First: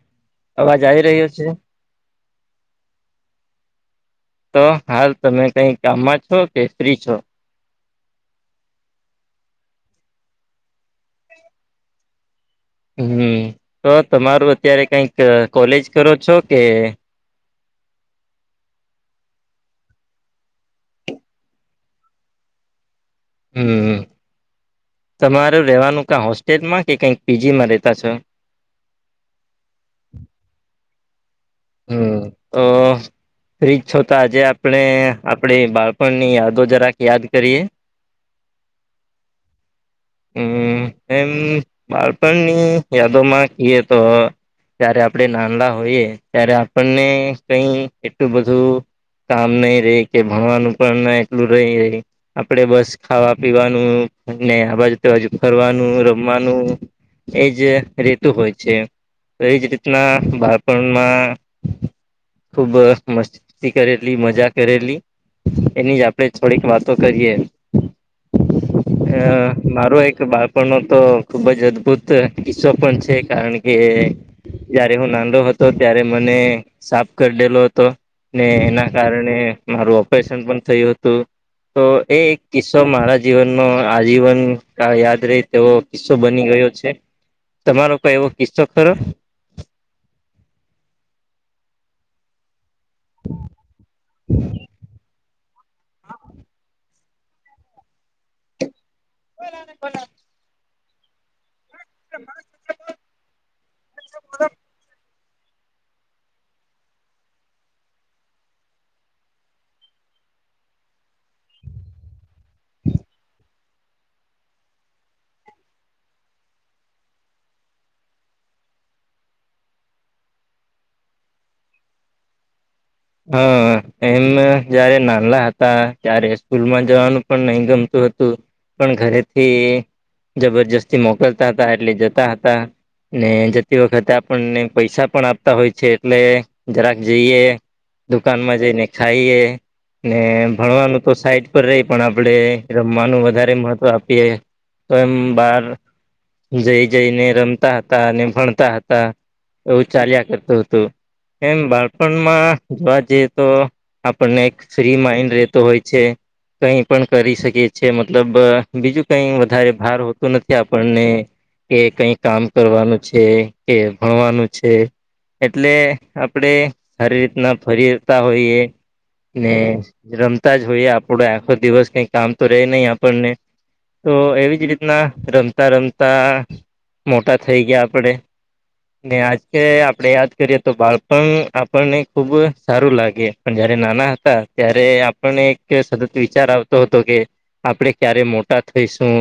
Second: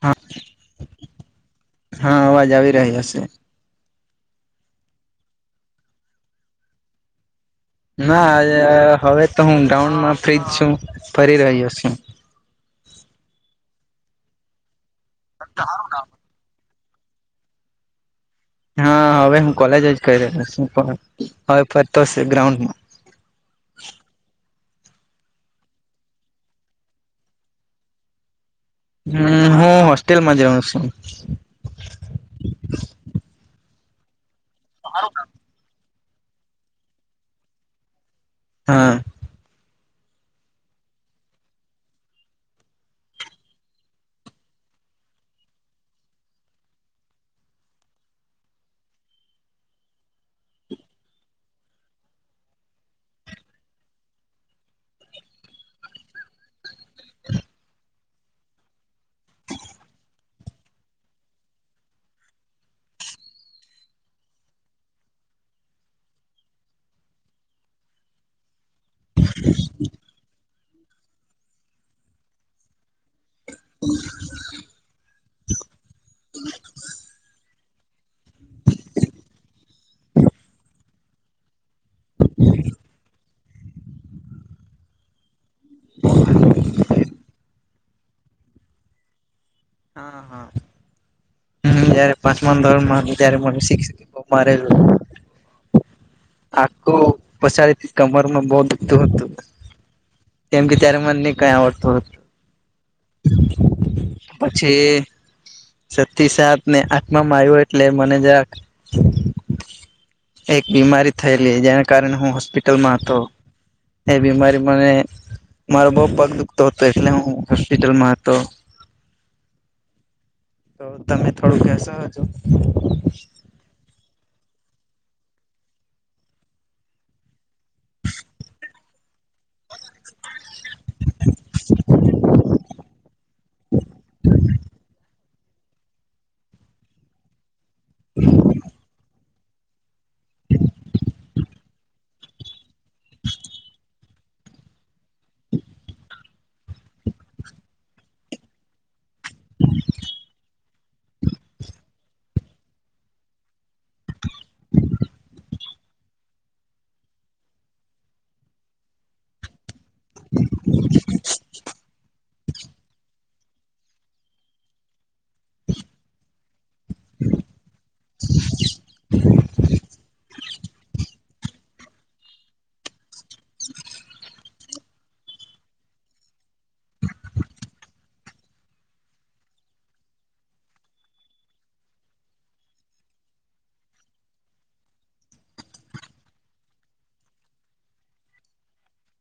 હા અવાજ આવી રહ્યો છે? હા અવાજ આવી રહ્યા શે. તો હાલ તમે કઈ કામમાં છો કે ફ્રી છો? ના હવે તો હું ડ્રાઉનમાં ફ્ર્રીજ છું, ફરી રહ્યો છું. હમ્મ તો તમારું અત્યારે કઈક કોલેજ કરો છો કે હા હવે હું કોલેજ જ કરી રહ્યો છું. પણ હવે ફરતો છે ગ્રાઉન્ડ હમ્મ, તમારે રેવાનું કા હોસ્ટેલમાં કે કઈક પી જીમાં રેતા છો? હમ્મ, હું હોસ્ટેલમાં જ રહું છું. હમ્મ તો ફ્રીજ છો તા આજે આપણે આપડી બાળ પણ ની યાદો જરાક યાદ કરીએ. હા. હમ્મ, એમ બાળપણની યાદોમાં કીએ તો જય્યારે આપણે નાનલા હોઈએ ત્યારે આપણને કઈ એટલું બધું કામ નહી રહી કે ભણવાનું ઉપર ના એટલું રહી રહી. આપડે બસ ખાવા પીવાનું અને અવાજુ તજુ ફરવાનું, રમવાનું એજ રેતુ હોય છે. એજ રીતના બાળપણમાં ખૂબ મસ્તી કરેલી મજા કરેલી એની જ આપડે થોડીક વાતો કરીએ. અ મારો એક બાળપણનો તો ખુબ જ અદભુત કિસ્સો પણ છે. કારણ કે જયારે હું નાનલો હતો ત્યારે મને સાફ કરી દેલો હતો. ને એના કારણે મારું ઓપરેશન પણ થયું હતું. તો એ એક કિસ્સો મારા જીવનનો આજીવન કા યાદ રહી તેવો કિસ્સો બની ગયો છે. તમારો કઈ એવો કિસ્સો ખરો? હા હા. હમ્મ, જયારે પાંચમા ધોરણ મા ત્યારે મને શીખ બો મારેલું. આખું પછાડીથી કમરમાં બહુ દુખતું હતું. કેમ કે ત્યારે મને કઈ આવડ તો પછી છતી સાત ને આત્મામાં આવ્યો એટલે મને જરાક એક બીમારી થયેલી જેના કારણે હું હોસ્પિટલમાં હતો. એ બીમારીરી મને મા બહુ પગ દુખતો હતો એટલે હું હોસ્પિટલમાં હતો. [inaudible] તો તમે થોડું કેસો હજો? હા. એમ જયારે નાનલા હતા ત્યારે સ્કૂલમાં જવાનું પણ નહી ગમતું હતું. પણ ઘરેથી જબરજસ્તી મોકલતા હતા એટલે જતા હતા. ને જતી વખતે આપણને પૈસા પણ આપતા હોય છે એટલે જરાક જઈએ. દુકાનમાં જઈને ખાઈએ. ને ભણવાનું તો સાઈટ પર રહી પણ આપણેે રમવાનું વધારે મહત્વ આપીએ. તો એમ બાર જઈ જઈને રમતા હતા અને ભણતા હતા. એવું ચાલ્યા કરતું હતું એમ બાળપણમાં જોવા જઈએ તો આપને એક થ્રી માઈન્ડ રહેતો હોય છે. કઈ પણ કરી શકીએ છીએ મતલબ બીજું કઈ વધારે ભાર હોતો નથી આપને કે કઈક કામ કરવાનું છે કે ભણવાનું છે. એટલે આપણેે સારી રીતના ફરી તાં હોઈએ. ને રમતા જ હોઈએ આપૂડે આખો દિવસ કઈ કામ તો રીયે નહી આપને તો એવી જ રીતના રમતા રમતા મોટા થઈ ગયા આપડે. ને આજે આપડે યાદ કરીએ તો બાળપણ આપને ખુબ સારું લાગે પણ જયારે નાના હતા ત્યારે આપને એક સતત વિચાર આવતો હતો કે આપડે ક્યારે મોટા થઈશું?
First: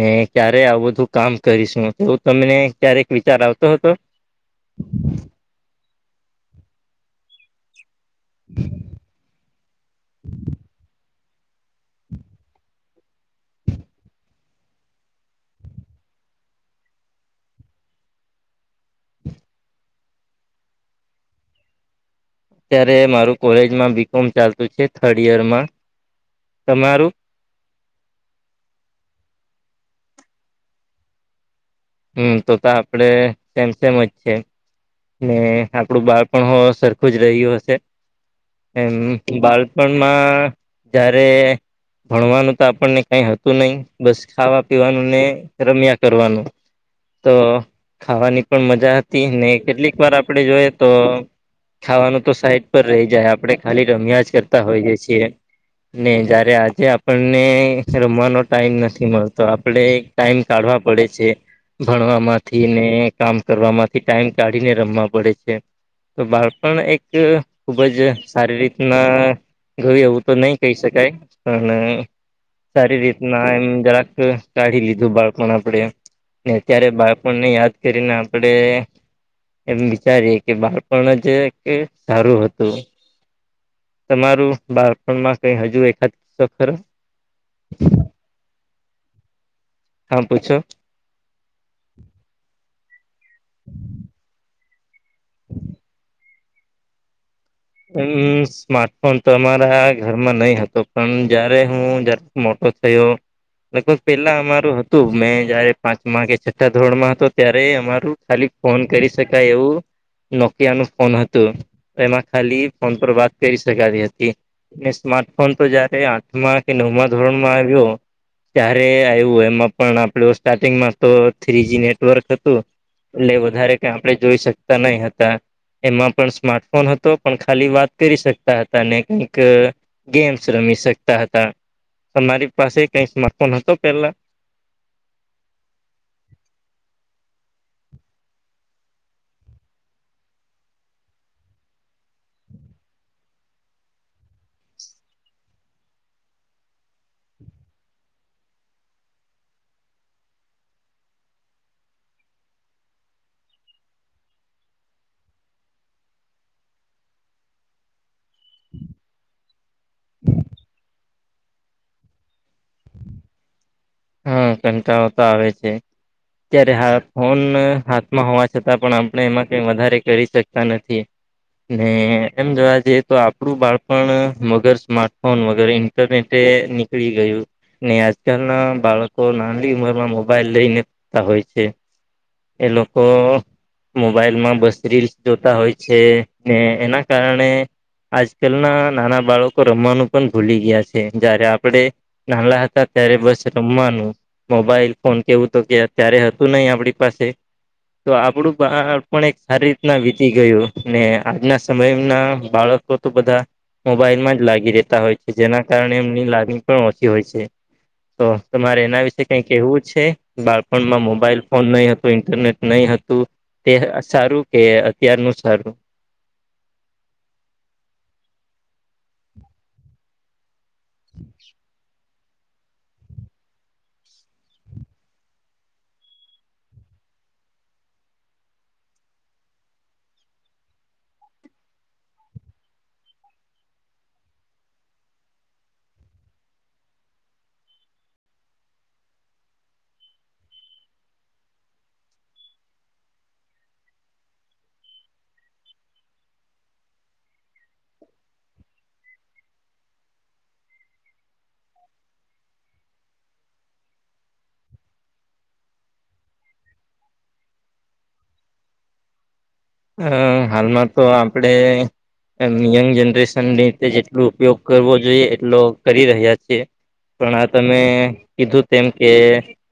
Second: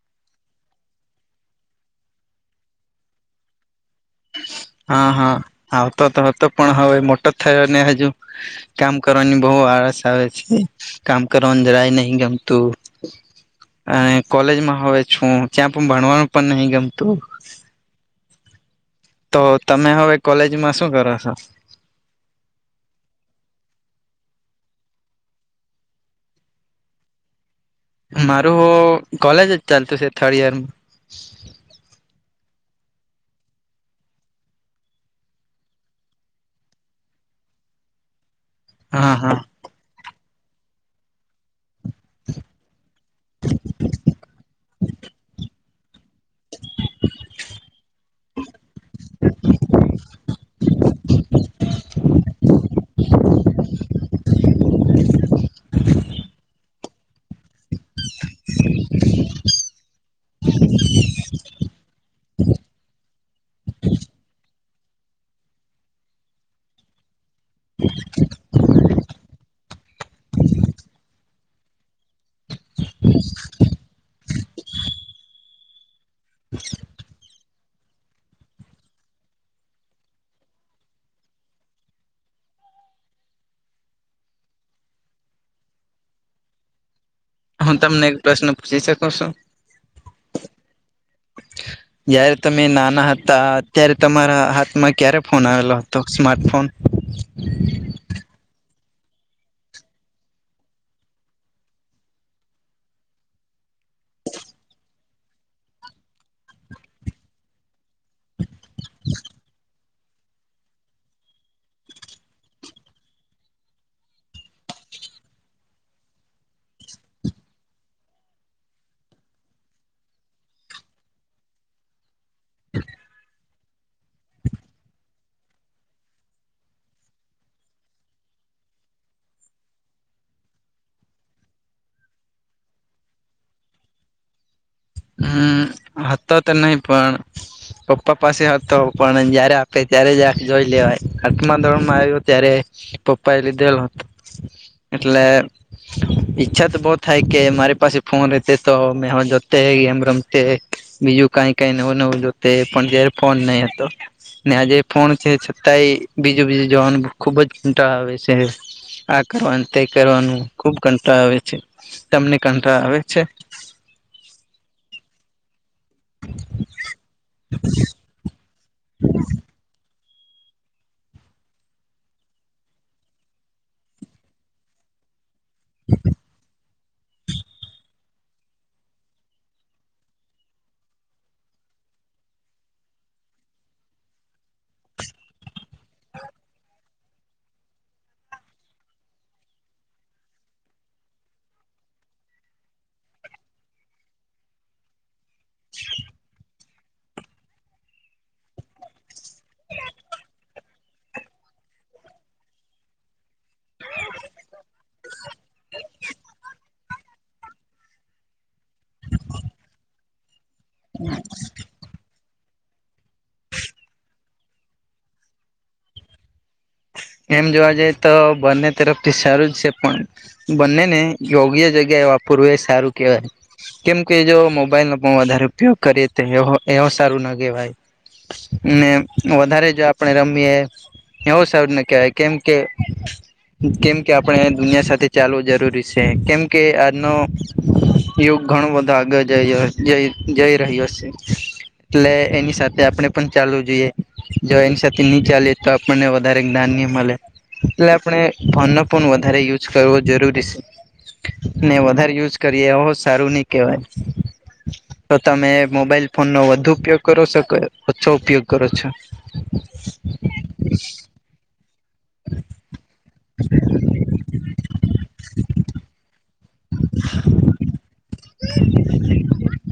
ને ક્યારે આવું બધું કામ કરીશું એવું તમને ક્યારેક વિચાર આવતો હતો. હાં હાં આવતો તો હતો પણ હવે મોટો થયો ને હજુ. કામ કરવાની બહુ આળસ આવે છે. કામ કરવાનું જરાય નહી ગમતું. અને કોલેજમાં હવે છું. ચ્યા પણ ભણવાનું પણ નહીં ગમતું. તો તમે હવે કોલેજમાં શું કરો સો. અત્યારે મારું કોલેજમાં બી કોમ ચાલતું છે થર્ડ યરમાં તમારું? મારું કોલેજ જ ચાલતું છે થર્ડ ઈયર હમ તો તો આપડે સેમસેમ જ છીએ. ને આપણું બાળપણ [unintelligible] સરખું જ રહ્યું હશે હા હા એમ બાળ [unintelligible] માં જ્યારે ભણવાનું તો આપને કઈ હતું નહી બસ ખાવા પીવાનું ને રમ્યા કરવાનું. તો ખાવાની પણ મજા હતી ને. કેટલીક વાર આપણે જોઈએ. તો ખાવાનું તો સાઈડ પર રહી જાય આપણેે ખાલી રમ્યા જ કરતા હોઈએ છીએ. ને જયારે આજે આપણને રમવાનો ટાઈમ નથી મળતો આપડે ટાઈમ કાઢવા પડે છે. ભણવા માંથી ને કામ કરવા થી ટાઈમ કાઢીને રમવા પડે છે. તો બાળપણ એક ખુબ જ સારી રી ના જોય એવું તો નહી કહી શકાય પણ સારી રીતના એમ જરાક કાઢી લીધું બાળપણ આપડે. ને અત્યારે બાળપણને યાદ કરીને આપડે એમ વિચારીએ કે બાળપણ જ [unintelligible] સારું હતું. તમારું બાળપણમાં કઈ હજુ એકાદ [unintelligible] હું તમને એક પ્રશ્ન પુશી શકું શું? હા પૂછો. જયારે તમે નાના હતા ત્યારે તમારા હાથમાં ક્યારે ફોન આવેલો હ તો સ્મા્ટફોન હમ સ્માર્ટફોન તો અમારા ઘરમાં નહી હતો પણ જયારે હું મોટો થયો. લગભગ પેલા અમારું હતું મેં જયારે પાંચમા કે છઠ્ઠા ધોરણમાં હતો ત્યારે અમા ખાલી ફોન કરી શકાય એવું નોકિયા નું ફોન હતું. એમાં ખાલી ફોન પર વાત કરી શકાતી હતી. ને સ્માર્ટફોન તો જયારે આઠમાં કે નવમાં ધોરણમાં આવ્યો. ત્યારે આવ્યું એમાં પણ આપડું સ્ટાર્ટિંગમાં તો થ્રીજી નેટવર્ક [unintelligible] એટલે વધારે કઈ આપણે જોઈ શકતા નઈ હતા એમાં પણ સ્માર્ટફોન હતો. પણ ખાલી વાત કરી શકતા હતા ને કઈક ગેમ્સ રમી શકતા હતા. તમારી પાસે કઈ સ્માર્ટ ફોન હતો પેલા હમ હતા તો નહી પણ પપ્પા પાસે હતો પણ જયારે આપે ત્યારે જ આ જોઈ લેવાય આઠમા ધોરણમાં આવ્યો ત્યારે પપ્પા એ લીધેલ હતો એટલે ઈચ્છા તો બહુ થાય કે મારી પાસે ફોન રતે તો મેં હ તે ગમ રમતે બીજું કઈ કઈ નવું નવું તે પણ જ્યારે ફોન નહી હતો. ને આજે ફોન છે છતાંય બીજું બીજું જવાનું ખુબ જ કંટાળો આવે છે. આ કરવાનું તે કરવાનું ખુબ કંટાળો આવે છે. તમને કંટાળો આવે છે? હા કંટાળો તો આવે છે ત્યારે હા ફોન હા હોવા છતાં પણ આપણે એમાં કઈ વધારે કરી શકતા નથી. ને એમ જોવા જઈએ તો આપડું બાળપણ વગર સ્માર્ટફોન વગર તે નીકળી ગયું ને આજકાલ ના બાળકો નાની ઉંમર માં મોબાઈલ લઈને લેતા હોય છે. એ લોકો મોબાઈલ માં બસ રીલ્સ જોતા હોય છે ને એના કારણે આજકાલ ના નાના બાળકો રમવાનું પણ ભૂલી ગયા છે જયારે આપડે નાના હતા ત્યારે બસ રમવાનું મોબાઈલ ફોન કેવું તો કે અત્યારે હતું નહી આપડી પાસે તો આપડું બાળપણ એક સારી રીતના વીતી ગયું ને આજના સમય ના બાળકો તો બધા મોબાઈલમાં જ લાગી રેતા હોય છે જેના કારણે એમની લત પણ ઓછી હોય છે. તો તમારે એના વિશે કઈ કેવું છે બાળપણમાં મોબાઈલ ફોન નહી હ તો ઇન્ટરનેટ નહી હતું તે સારું કે અત્યારનું જ સારું. એમ જોવા જઈ તો બંને તરફથી સારું જ છે પણ બંનેને યોગ્ય જગ્યાએ વાપરવું એ સારું કહેવાય. કેમકે જો મોબાઈલ નો પણ વધારે ઉપયોગ કરીએ તો એવો સારું ના કહેવાય. ને વધારે જો આપડે રમીએ એવું સર ને કે કેમ કે કેમ કે આપણે દુનિયા સાથે ચાલવું જરૂરી છે કેમ કે આજનો યોગ ઘણું બધા આગળ જઈ જઈ જઈ રહ્યો છે. એટલે એની સાથે આપણે પણ ચાલવું જોઈએ જો એની સાથે નહી ચાલે તો આપણને વધારે ધાન્ય મળે એટલે આપણે ફોનનો પણ વધારે યુઝ કરવો જરૂરી છે. ને વધારે યુઝ કરીએ સારું નહી કહેવાય. [inaudible] તો તમે મોબાઈલ ફોન નો વધુ ઉપયોગ કરો શકો ઓછો ઉપયોગ કરો છો? અ હાલમાં તો આપણેે યંગ જનરેશનીતે જેટલો ઉપયોગ કરવો જોઈએ એટલો કરી રહ્યા છીએ. પણ આ તમે કીધું તેમ કે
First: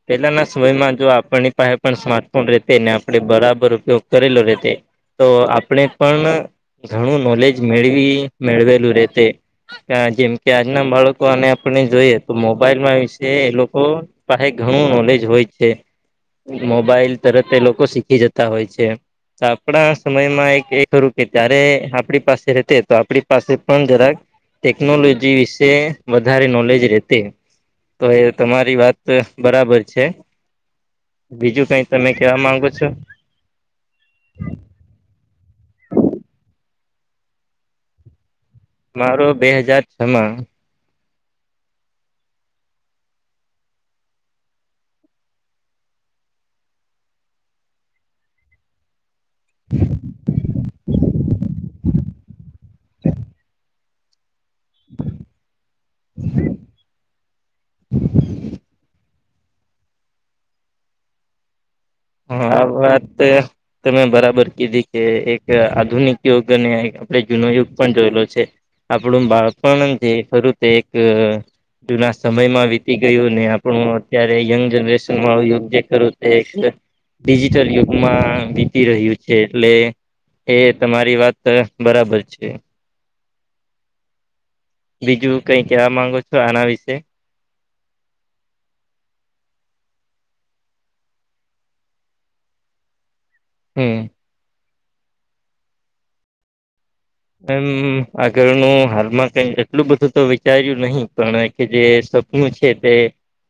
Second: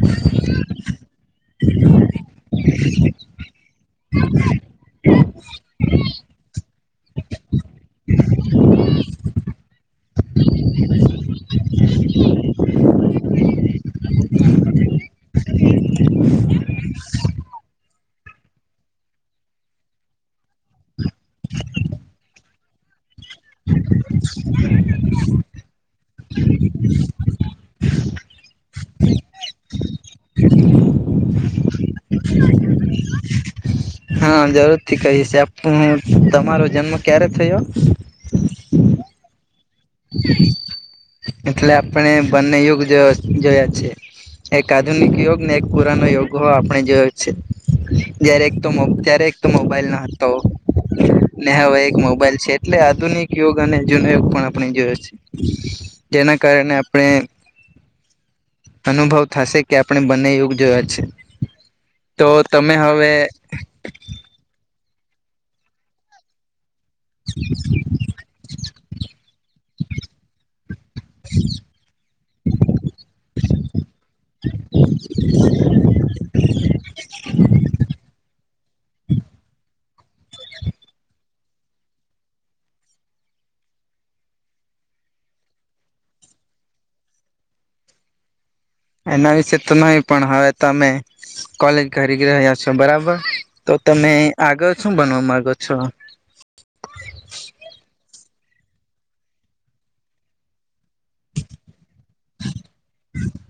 પેલાના સમયમાં જો આપણની પાસે પણ સ્માર્ટફોન રેતે ને આપણે બરાબર ઉપયોગ કરેલો રેતે. તો આપણે પણ ઘણું નોલેજ મેળવી મેળવેલું રેતે. જેમ કે આજના બાળકો અને આપને જોઈએ તો મોબાઈલ ના વિશે એ લોકો પાય ઘણું નોલેજ હોય છે મોબાઈલ તરત લોકો શીખી જતા હોય છે. તો આપણા સમયમાં એક એ ખરું કે જય્યારે આપણી પાસે રહેતે તો આપડી પાસે પણ જરાક ટેકનોલોજી વિશે. વધારે નોલેજ રેતી તો એ તમારી વાત બરાબર છે. બીજું કઈ તમે કેવા માંગો છો? હા જરૂર થી કહીશ આપ તમારો જન્મ ક્યારે થયો? મારો બે હજાર. છમાં એટલે આપણે બંને યુગ જોયા જોયા છે. એક આધુનિક યોગ ને એક પુરાનો યોગ હો આપણે જોયો જ છે. જયારે એક તો ત્યારે એક તો મોબાઈલ ન હતો ને હવે એક મોબાઈલ છે. એટલે આધુનિક યોગ અને જૂનો યોગ પણ આપણે જોયો છે જેના કારણે આપણે અનુભવ થશે કે આપણે બંને યુગ જોયા છે. તો આ તમે વાત હવે તમે બરાબર કીધી કે એક આધુનિક યુગ અને એક આપળે જૂનો યુગ પણ જોયેલો છે આપણું બાળપણ જે ખરું તે એક જુના સમયમાં વીતી ગયું ને આપણું અત્યારે યંગ જનરેશન વાળુ યુથ જે ખરું તે ડિજિટલ યુગમાં વીતી રહ્યું છે. એટલે એ તમારી વાત બરાબર છે. બીજું કઈ કહેવા માંગો છો આના વિશે. એના વિશે તો નહી પણ હવે તમે કોલેજ કરી રહ્યા છો બરાબર. તો હમ તમે આગળ શું બનવા માંગો છો. એમ આગળનું હાલમાં કઈ એટલું બધું તો વિ વિચાર્યું નહી પણ કે જે સપનું છે તે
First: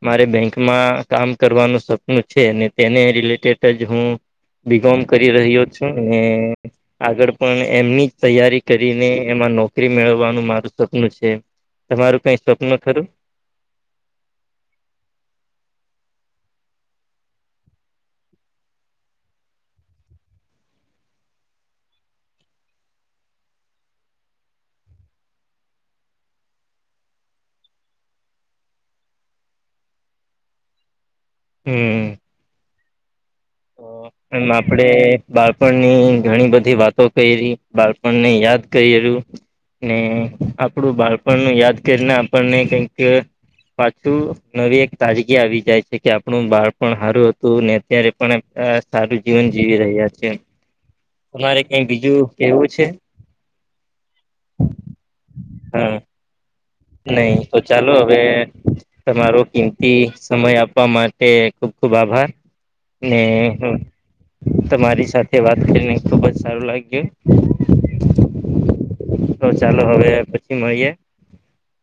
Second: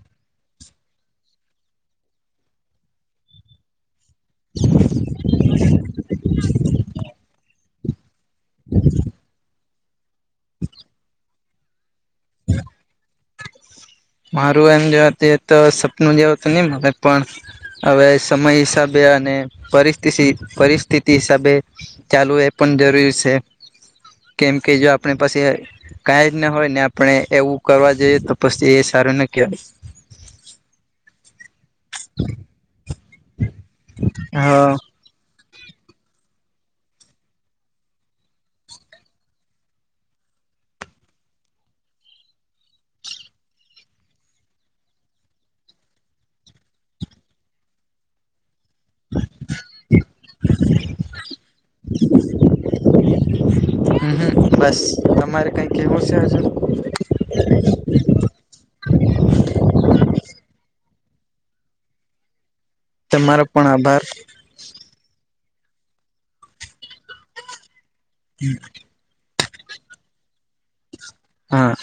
મારે બેંક માં કામ કરવાનું સપનું છે અને તેને રિલેટેડ જ હું બીકોમ કરી રહ્યો છું ને આગળ પણ એમની જ તૈયા કરીને એમાં નોકરી મેળવવાનું મારું સપનું છે તમારું કઈ સપનું ખરું. મારું એમ જોયતે તો સપનું જેવું તો ની મળે પણ હવે સમય હિસાબે અને પરિસ્તિથિ પરિસ્થિતિ હિસાબે ચાલુ એ પણ જરૂરી સે કેમ કે જો આપણે પાસે કાંઈ જ ના હોય ને આપણે એવું કરવા જઈએ તો પસી એ સારું ન કેવાય. હમ. એમ હા આપડે બાળપણની ઘણી બધી વાતો કયરી બાળપણને યાદ કયરુ. ને આપણું બાળપણ નું યાદ કરીને આપણને કઈક પાછું નવી એક તાજગી આવી જાય છે કે આપણું બાળપણ હારું હતું ને અત્યારે પણ એમ અ. સારું જીવન જીવી રહ્યા છે તમારે કાંઈ બીજું કેવું છે. અહ બસ તમારે કઈ હા કેવું ચાર્યુ. નહી તો ચાલો હવે તમારો કિંમતી સમય આપવા માટે ખુબ ખુબ આભાર. ને તમારો પણ હમ. આભાર તમારી સાથે વાત કરીને ખુબ જ સારું લાગ્યું. [inaudible] તો ચાલો હવે પછી મળીએે. હા.